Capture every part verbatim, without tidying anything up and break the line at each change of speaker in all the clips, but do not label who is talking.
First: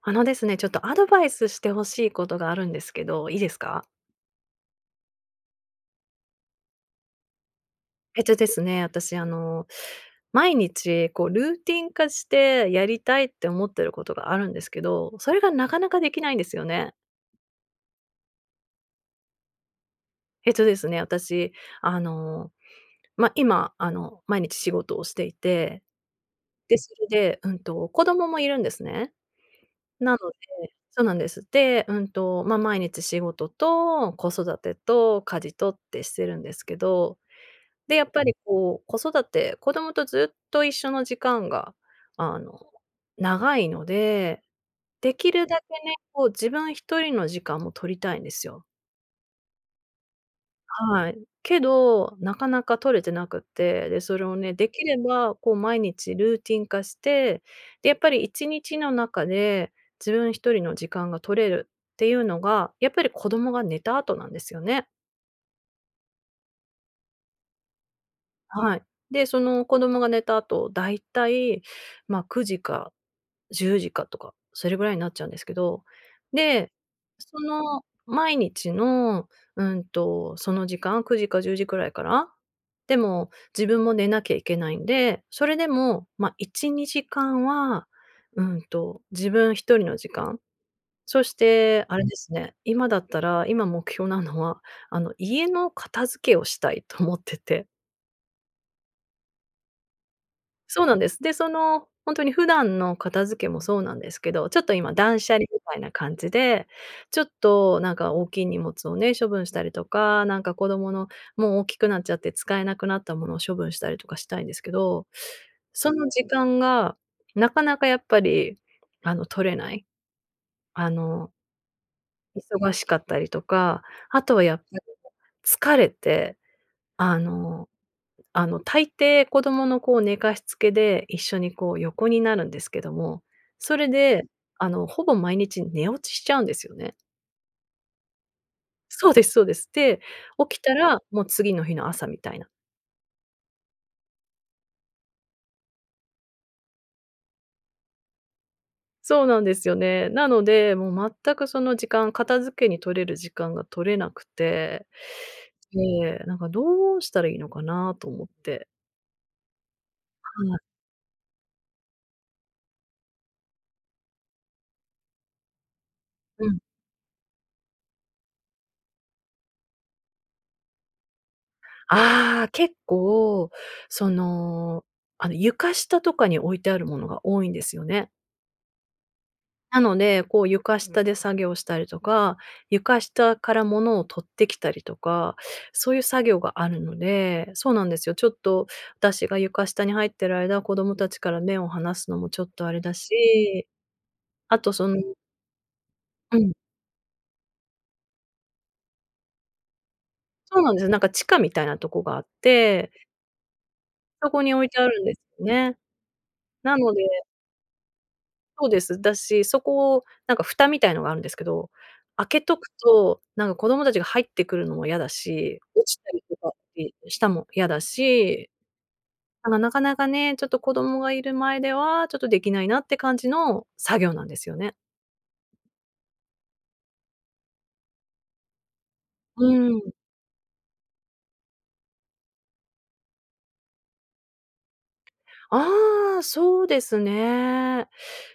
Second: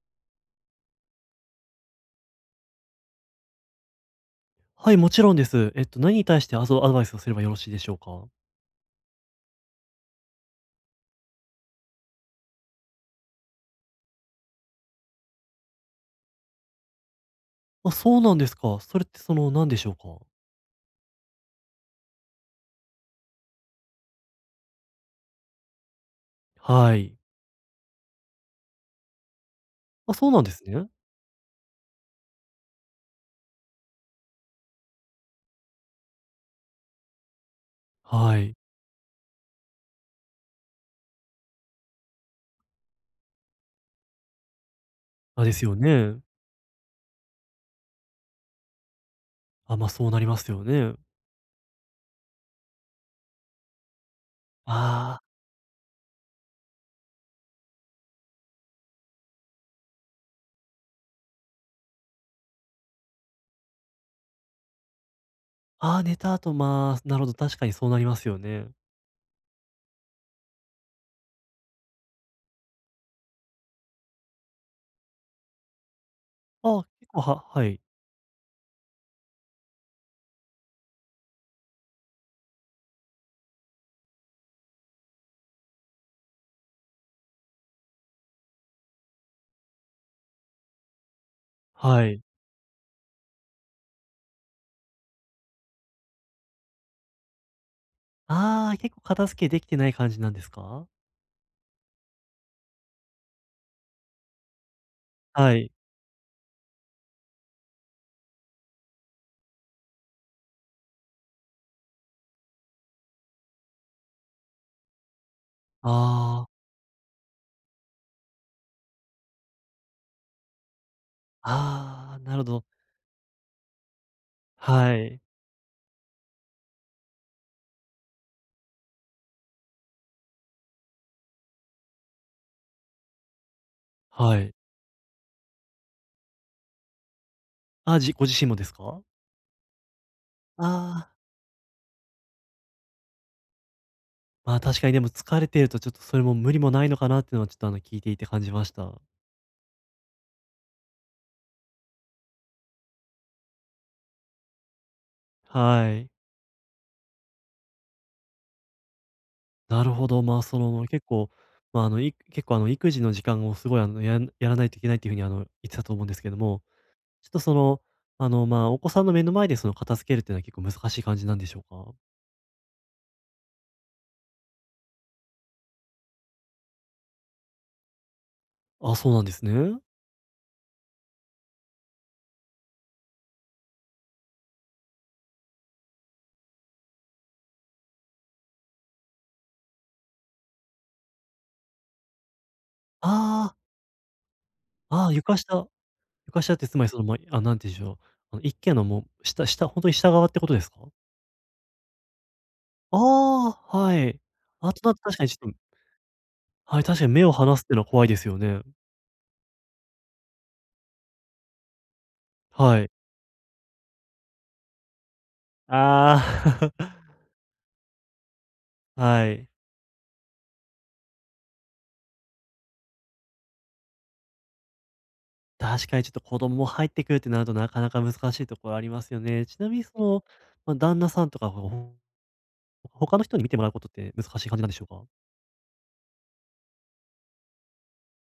あのですね、ちょっとアドバイスしてほしいことがあるんですけど、いいですか？
はい、もちろんです。えっと、何に対してアドアドバイスをすればよろしいでしょう
えっ
か？
とですね、私あの、毎日こうルーティン化してやりたいって思ってることがあるんですけど、それがなかなかできないんですよね。
あ、そうなんですか。それってその、何でしょうか？
えっとですね、私あの、ま、あ今あの、毎日仕事をしていて、で、そ
は
れ
い。
で、うんと、子供もいるんですね。な
あ、
の
そう
で
なんですね。
そうなんです。で、うんと、ま、あ毎日仕事と子育てと家事とってしてるんですけどで、やっぱり
はい。
こう、子育て子供とずっと一緒の時間が、あの、長いので、でき
あ、
る
で
だ
す
け
よ
ね、
ね。
こう自分一人の時間も取りたいんですよ。
あ、ま、あそうなりますよね。
はい。けど、なかなか取れてなくって、で、それをね、できれ
あ
ば、こう毎日ルーティン化して、で、やっぱりいちにちの中で自分一人の時間が取れるっていうのが、やっぱり子供が寝た後なんですよね。
あ、ああ、寝た後、まあ、なるほど、確かにそうなりますよね。
はい。で、その子供が寝た後、だいたい、まあ、くじかじゅうじかとか、それぐらいになっちゃうんですけど、で、
ああ、結構
そ
は、はい。
の毎日の、うんと、その時間、くじかじゅうじくらいから、でも自分も寝なきゃいけないんで、それでも、ま、いち、にじかんは、うんと、自分一人の時間、そしてあ
は
れで
い。
すね、今だったら、今目標なのは、あの、家の片付けをしたいと思ってて。
ああ、結構片付けできてない感じなんです
そう
か？
なんです。で、その、本当に普段の片付けもそうなんですけど、ちょっと今断捨離
は
み
い。
たいな感じで、ちょっとなんか大きい荷物をね、処分したりとか、なんか子供のもう大きくなっちゃって使えなくなったものを処分したりとかしたいんですけど、その時
ああ、
間がなかなかやっぱり、あの、取れない。あの、
ああ、なるほど。
忙しかったりとか、あとはやっぱり、
はい。
疲れて、あのあの、大抵子供のこう寝かしつけで一緒にこう横になるんですけども、それで、
はい。
あの、ほぼ毎日寝落ちしちゃうんですよね。
あ、じご自身もですか？
そうですそうです。で、起きたら
ああー。
もう次の日の朝みたいな。
まあ、確かにでも疲れているとちょっとそれも無理もないのかなっていうのはちょっとあの聞いていて感じました。
そうなんですよね。なので、もう全くその時間、片付けに取れる時間が取れなくて、
はい。
で、なんかどうしたらいいのかなと思って。
なるほど。まあ、
は
そ
い。
の結構、まあ、あの、い結構あの育児の時間をすごいあのやんやらないといけないっていうふうにあの言ってたと思うんですけど
うん。
も、ちょっとその、あの、まあ、お子さんの目の前でその片付けるっていうのは結構難しい感じなんでしょうか。
ああ、結構、その、あの、床下とかに置いてあるものが多いんですよね。
あ、そうなんですね。
なので、こう床下で作業したりとか、床下から物を取ってきたりとか、そういう作業があるので、そうなんですよ。ちょっと私が床下に入ってる間、子供たちから目を離すのもちょっとあれだ
あ
し、あとその
あ、ああ、床下、
う
床
ん、
下ってつまりその、まあ、あなんて言うんでしょう。あの一軒のもう下、下、本当に下側ってこと
そ
で
う
す
なん
か。
ですよ。なんか地下みたいなとこがあって、
ああー、はい。
そこに置い
あ
て
と
あ
だ
る
と
んで
確
す
かにち
よ
ょっと、
ね。な
はい、
の
確
で
かに目を離すっていうのは怖いですよね。
そうです。だし、そこをなんか蓋みたいのがあるんですけど、開けとく
はい。
と、なんか子供たちが入ってくるのも嫌だし、落ちたりとかっ
あ
て
あ、
したも嫌だし、
はい。
なんかなかなかね、ちょっと子供がいる前では、ちょっとできないなって感じの作業なんですよね。
確かにちょっと子供も入ってくるってなるとなかなか難しいところありますよ
う
ね。ちなみ
ん。
にその、まあ、旦那さんとか、ほほ他の人に見てもらうことって難しい感じなんでしょうか？
ああ、そうですね。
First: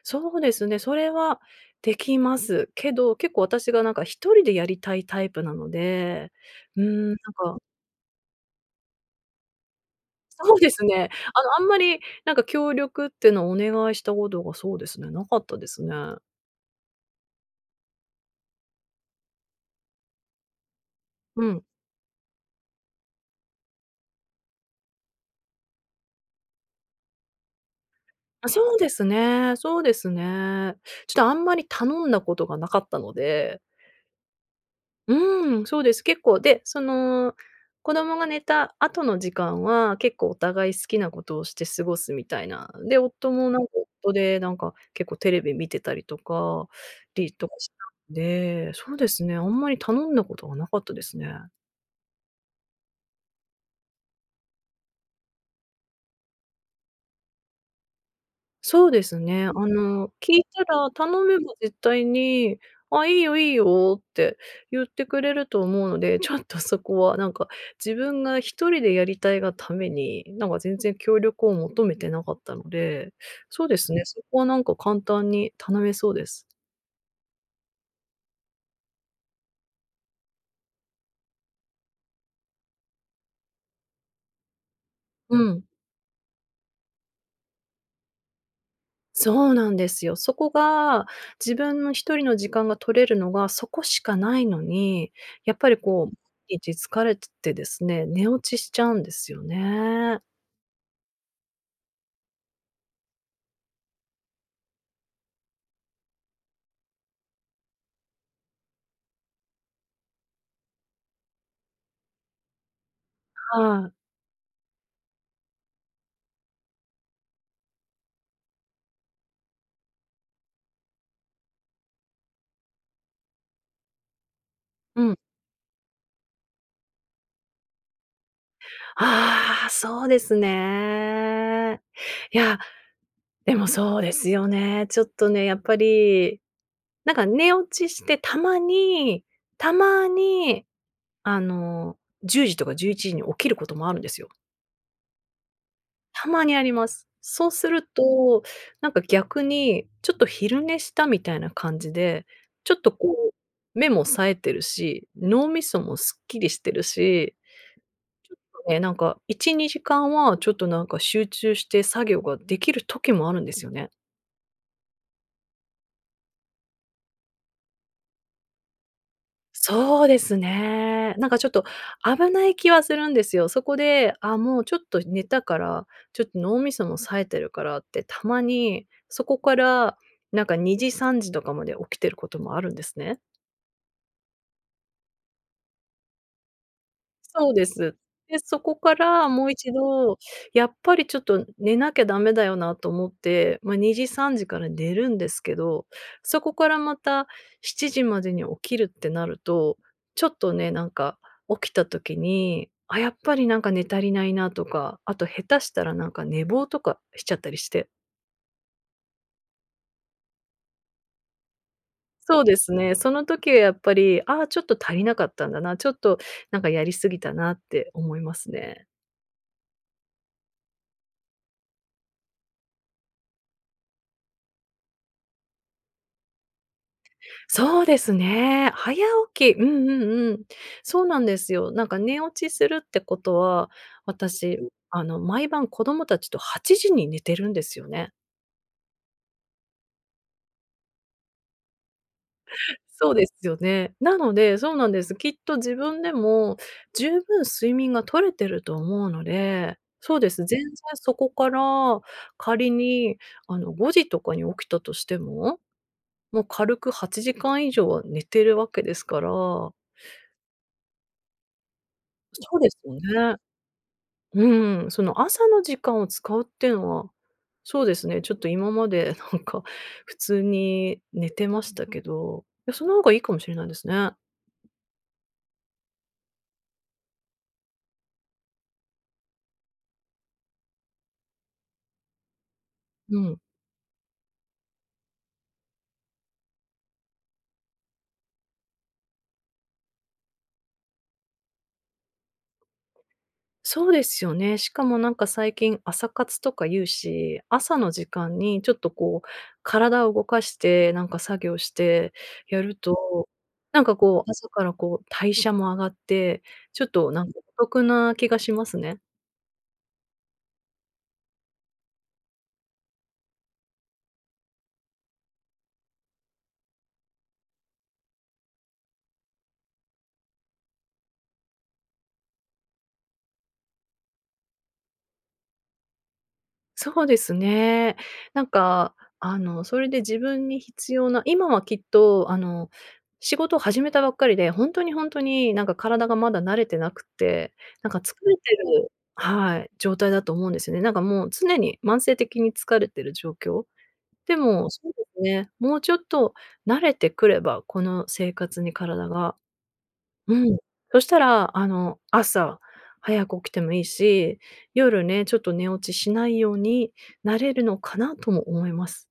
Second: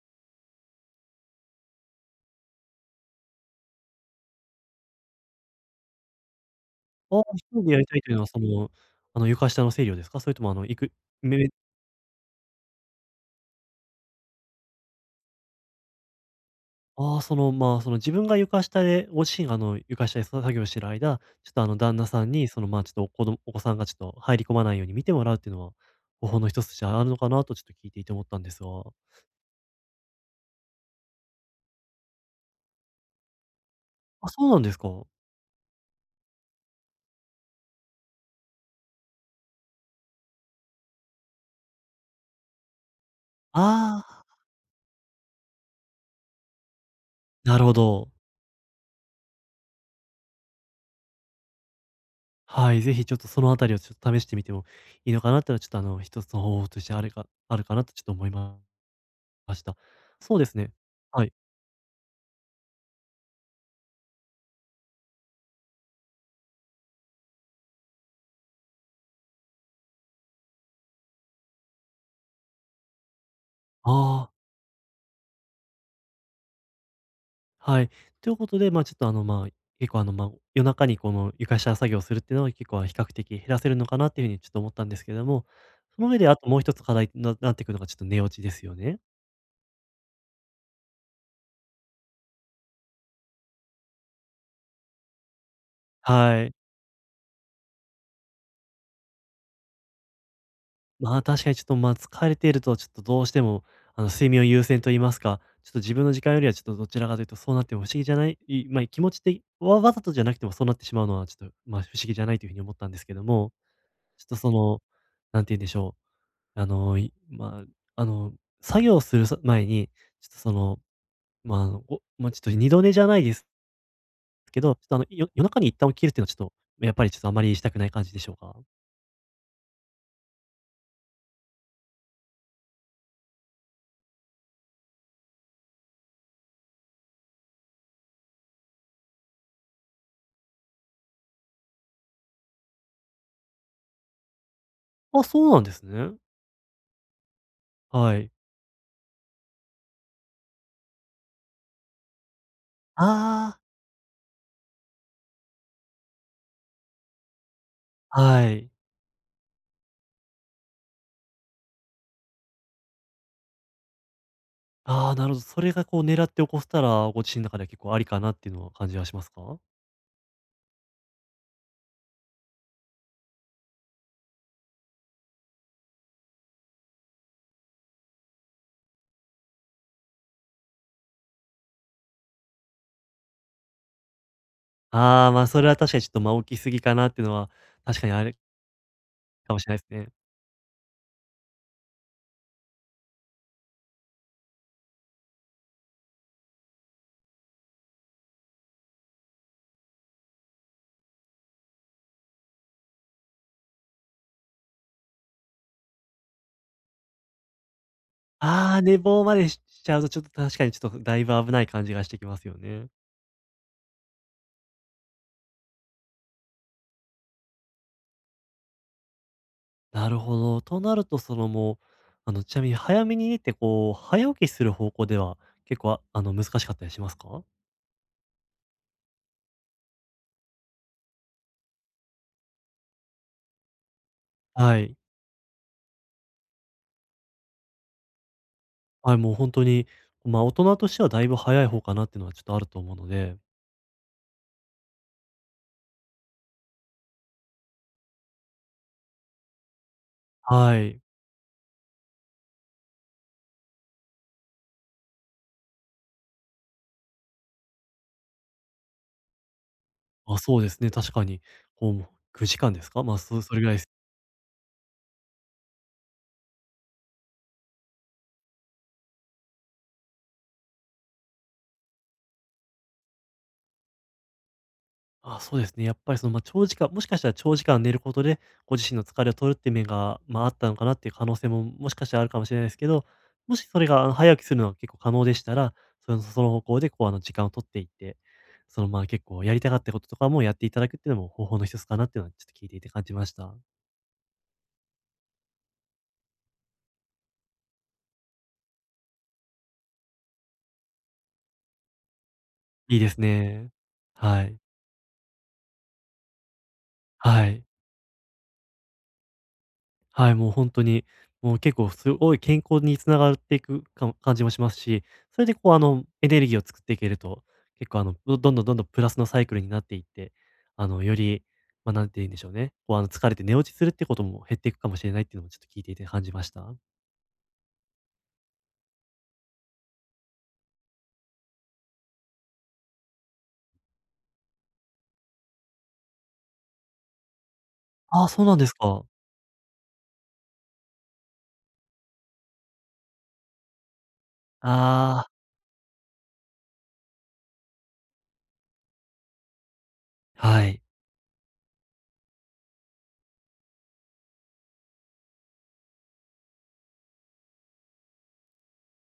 そうですね、それはできますけど、結構私がなんか一人でやりたいタイプなので、うーん、なん
ああ、
か
ひとりでやりたいというのはその、あの、床下の整理をですか？それともあ
そう
の、
で
行
す
く
ね。
め
あの、あんまりなんか協力っていうのをお願いしたことがそうですね、なかったですね。
ああ、その、まあ、その自分が床下で、ご自身があの床下でさ作業してる間、
う
ちょっと
ん。
あの旦那さんにその、まあ、ちょっとお子どお子さんがちょっと入り込まないように見てもらうっていうのは、方法の一つとしてあるのかなとちょっと聞いていて思ったん
あ、
ですが。
そうですね、そうですね。ちょっとあんまり頼んだことがなかったので、
あ、そうなんですか。
うん、そうです。結構、で、その、子供が寝た後の時間は、結構お互い好きなことをして過ごすみたいな。で、夫もなんか
あ
夫
あ、
で、なんか結構テレビ見てたりとか、リー とか
なる
し
ほ
た
ど。
んで、そうですね、あんまり頼んだことがなかったですね。
はい、ぜひちょっとそのあたりをちょっと試してみてもいいのかなってのは、ちょっとあの一つの方法としてあるかあるかなとちょっと思いま
そうですね。あ
した。
の、聞
そう
い
です
た
ね。
ら頼
はい。
めば絶対に「あ、いいよいいよ」って言ってくれると思うので、ちょっとそこはなんか、自分が一人でやりたいがために、なんか全然協力を求めてなかったので、そうですね、そ
あ
こ
あ。
はなんか簡単に頼めそうです。
はい。ということで、まあ、ちょっとあの、まあ、結構あの、まあ、夜中にこの床下作業をするっていうのは結構比較的減らせるのかなっていうふうにちょっと思ったんですけれど
う
も、
ん。
その上であともう一つ課題にななってくるのがちょっと寝落ちですよね。
そうなんですよ。そこが、自分の一人の時間が取れるのがそこしかないのに、やっぱりこう、
はい。
毎日疲れてですね、寝落ちしちゃうんですよね。
まあ確かにちょっとまあ疲れているとちょっとどうしてもあの睡眠を優先と言いますか、ちょっと自分の時間よりはちょっとどちらかというとそうなっても不思議じゃない、いまあ気持ちでわわざとじゃなくてもそうなってしまうのはちょっとまあ不思議じゃないというふうに思ったんですけども、
はい。
ちょっとその、なんて言うんでしょう。あの、いまあ、あの、作業するさ前に、ちょっとその、まあ、あの、ごまあ、ちょっと二度寝じゃないですけど、ちょっとあ
う
の、
ん。
よ夜中に一旦起きるっていうのはちょっと、やっぱりちょっとあまりしたくない感じでしょうか？
ああ、そうですね。いや、でもそうですよね。ちょっとね、やっぱり、なんか寝落ちして、たまにたまに、あの、じゅうじとかじゅういちじに起きることもあるんですよ。
あ、そうなんですね。
たまにあります。そうする
はい。
と、なんか逆に、ちょっと昼寝したみたいな感じで、ちょっとこ
ああ。
う、目も冴えてるし、脳みそもすっきりしてるし
はい。
ね、なんかいち、にじかんはちょっとなんか集中して作業ができる時もあるんですよね。
ああ、なるほど。それがこう狙って起こしたら、ご自身の中では結構ありかなっていうのは感じはしますか？
そうですね。なんかちょっと危ない気はするんですよ。そこで、あ、もうちょっと寝たから、ちょっと脳みそも冴えてるからってたまにそこからなんかにじさんじとかまで起きてることもあるんですね。
ああ、まあ、それは確かにちょっと、まあ、起きすぎかなっていうのは、
そうです。
確かにある
で、そこからもう
かもし
一
れないですね。
度、やっぱりちょっと寝なきゃダメだよなと思って、ま、にじ、さんじから寝るんですけど、そこからまたしちじまでに起きるってなると、ちょっとね、なんか起きた時に、あ、やっぱりなんか寝足りないなとか、あと下手したらなんか寝坊とかしちゃったりして。
ああ、寝坊までししちゃうとちょっと確かにちょっとだいぶ危ない感じがしてきま
そう
す
で
よ
す
ね。
ね、その時はやっぱり、ああ、ちょっと足りなかったんだな、ちょっとなんかやり過ぎたなって思いますね。
なるほど。となると、そのもう、あの、ちなみに早めに寝て、こう、早起きする方向では、結構、ああの、難しかったりしますか？
そうですね。早起きうんうんうん。そうなんですよ。なんか寝落ちするってことは、私、
はい。
あの、毎晩子供たちとはちじに寝てるんですよね。
はい、もう本当に、まあ、大人としてはだいぶ早い方かなっていうのはちょっとあると思うの
そうです
で。
よね。なので、そうなんです。きっと自分でも十分睡眠が取れてると思うので、そうです。全然
はい。
そこから仮に、あの、ごじとかに起きたとしても、もう軽くはちじかん以上は寝てるわけですから、
あ、そうですね、確かに。こう、
そ
9
うで
時間
す
です
よ
か？まあ、
ね。
そそれぐらい。
うん、その朝の時間を使うっていうのは、そうですね、ちょっと今までなんか普通に寝てましたけど、いや、その方がいいかもしれないですね。
あ、そうですね。やっぱりその、まあ、長時間もしかしたら長時間寝ることで、ご自身の疲れを取るっていう面が、まあ、あったのかなっていう可能性も、もしかしたらあるかもしれないですけど、
うん。
もしそれが、あの、早起きするのが結構可能でしたら、そのその方向でこう、あの、時間を取っていって、その、ま、結構やりたかったこととかもやっていただくっていうのも方法の一つかなっていうのは、ちょっと聞いていて感じました。
そうですよね。しかもなんか最近朝活とか言うし、朝の時間にちょっとこう体を動かして、なんか作業してやる
いいです
と、
ね。
なんかこう
は
朝
い。
からこう代謝も上がって、ちょっとなんか
は
お
い。
得な気がしますね。
はい、もう本当に、もう結構すごい健康に繋がっていくか感じもしますし、それでこう、あの、エネルギーを作っていけると、結構あの、どどんどんどんどんプラスのサイクルになっていって、あの、より、まあ、なんて言うんでしょうね、こう、あの、疲れて寝落ちするってことも減っていくかもしれないっていうのもちょっと聞いていて感じました。
そうですね。なんか、あの、それで自分に必要な今はきっと、あの、仕事を始めたばっかりで、本当に本当に、なんか体がまだ慣れてなくて、なんか疲
ああ、
れ
そう
て
なんです
る
か。
はい、状態だと思うんですよね。なんかもう常に慢性的に疲れてる状況。でも、そうです
あ
ね、もうちょっと慣れてくれば、この生活に体が。う
あ、
ん。
はい。
そしたら、あの、朝早く起きてもいいし、夜ね、ちょっと寝落ちしないようになれるのかなとも思います。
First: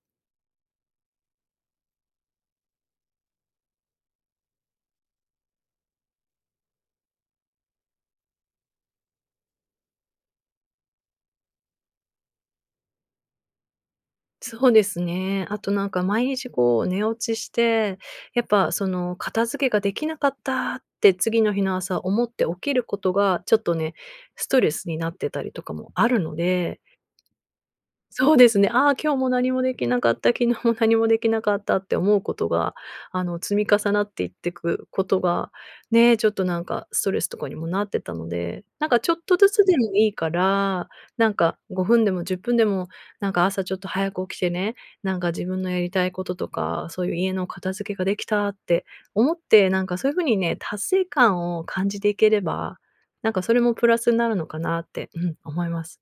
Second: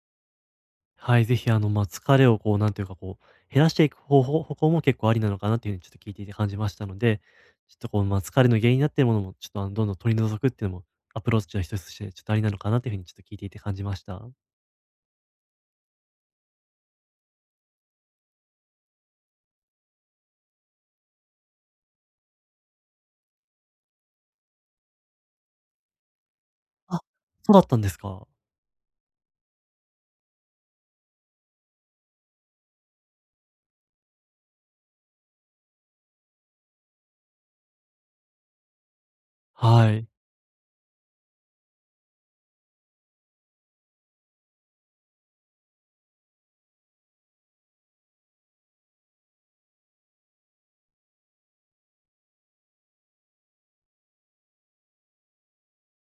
はい、ぜひあの、ま、あ疲れをこう、なんていうかこう、減らしていく方法方向も結構ありなのかなっていうふうにちょっと聞いていて感じましたので、ちょっとこう、ま、あ疲れの原因になっているものも、ちょっとあの、どんどん取り除くっていうのも、アプローチの一つとして、ちょっとありなのかなっていうふうにちょっと聞いていて感じました。
そうですね。あとなんか毎日こう寝落ちして、やっぱその片付けができなかったって次の日の朝思って起きることが、ちょっとね、ストレスになってたりとかもあるので
あ、そうだったんですか。
そうですね。ああ、今日も何もできなかった、昨日も何もできなかったって思うことが、あの、積み重なっていってくことが、ね、ちょっとなんかストレスとかにもなってたので、なんかちょっとずつで
は
も
い。
いいから、なんかごふんでもじゅっぷんでも、なんか朝ちょっと早く起きてね、なんか自分のやりたいこととか、そういう家の片付けができたって思って、なんかそういうふうにね、達成感を感じていければ、なんかそれもプラスになるのかなって、うん、思います。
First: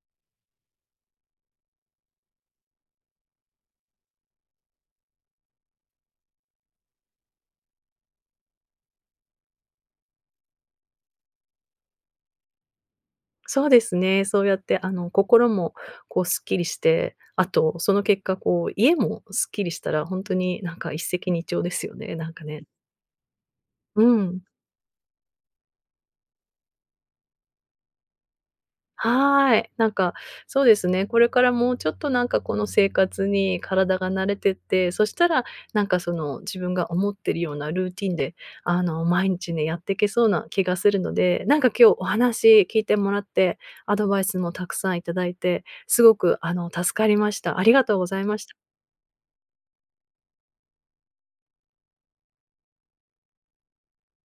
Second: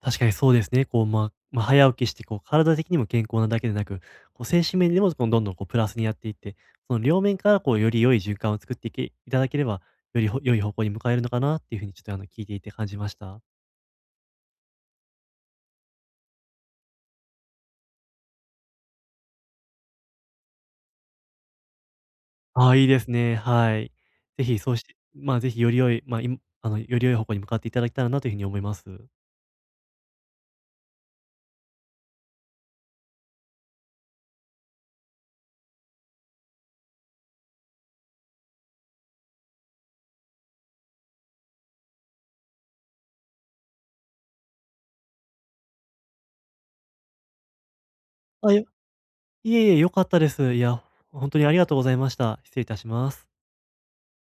確かにそうですね。こう、まあまあ、早起きしてこう、体的にも健康なだけでなく、こう、精神面でもこう、どんどんこう、プラスにやっていって、その両面からこう、より良い循環を作っていけいただければ、よりほ良い方向に向かえるのかなっていうふうにちょっとあの、聞いていて感じました。
そうですね。そうやって、あの、心もこうすっきりして、あと、その結果、こう、家もすっきりしたら、ほんとになんか一石二鳥ですよね、なんかね。
ああ、いいですね。はい。
うん。
ぜひそうしまあ、ぜひより良い、まあ、いあの、より良い方向に向かっていただけたらなというふうに思います。
はい。なんか、そうですね、これからもうちょっとなんかこの生活に体が慣れてって、そしたら、なんかその、自分が思ってるようなルーティンで、あの、毎日ね、やってけそうな気がするので、なんか今日お話聞いてもらって、アドバイスもたくさんいただいて、すごく、あの、助かりました。ありがとうございまし
あ、
た
よいえいえ、良かったです。いや、ほんとにありがとうございました。失礼いたします。